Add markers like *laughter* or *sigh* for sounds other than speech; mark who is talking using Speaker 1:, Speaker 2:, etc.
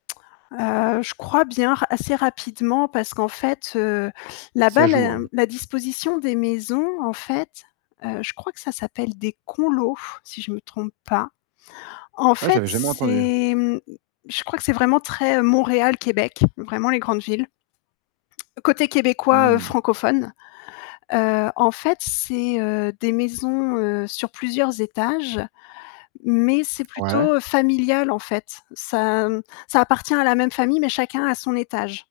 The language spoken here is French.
Speaker 1: *tsk* Heu, je crois bien r assez rapidement parce qu'en fait, heu,
Speaker 2: Ça
Speaker 1: là-bas,
Speaker 2: joue,
Speaker 1: la
Speaker 2: hein.
Speaker 1: la disposition des maisons en fait, heu, je crois que ça s'appelle des conlots, si je me trompe pas. En
Speaker 2: Ah,
Speaker 1: fait,
Speaker 2: j'avais jamais entendu.
Speaker 1: c'est mmh, je crois que c'est vraiment très Montréal, Québec, vraiment les grandes villes. Côté québécois, heu,
Speaker 2: Mmh.
Speaker 1: francophone. Heu, en fait, c'est, heu, des maisons, heu, sur plusieurs étages, mais c'est
Speaker 2: Ouais.
Speaker 1: plutôt, heu, familial, en fait. Ça m ça appartient à la même famille, mais chacun a son étage.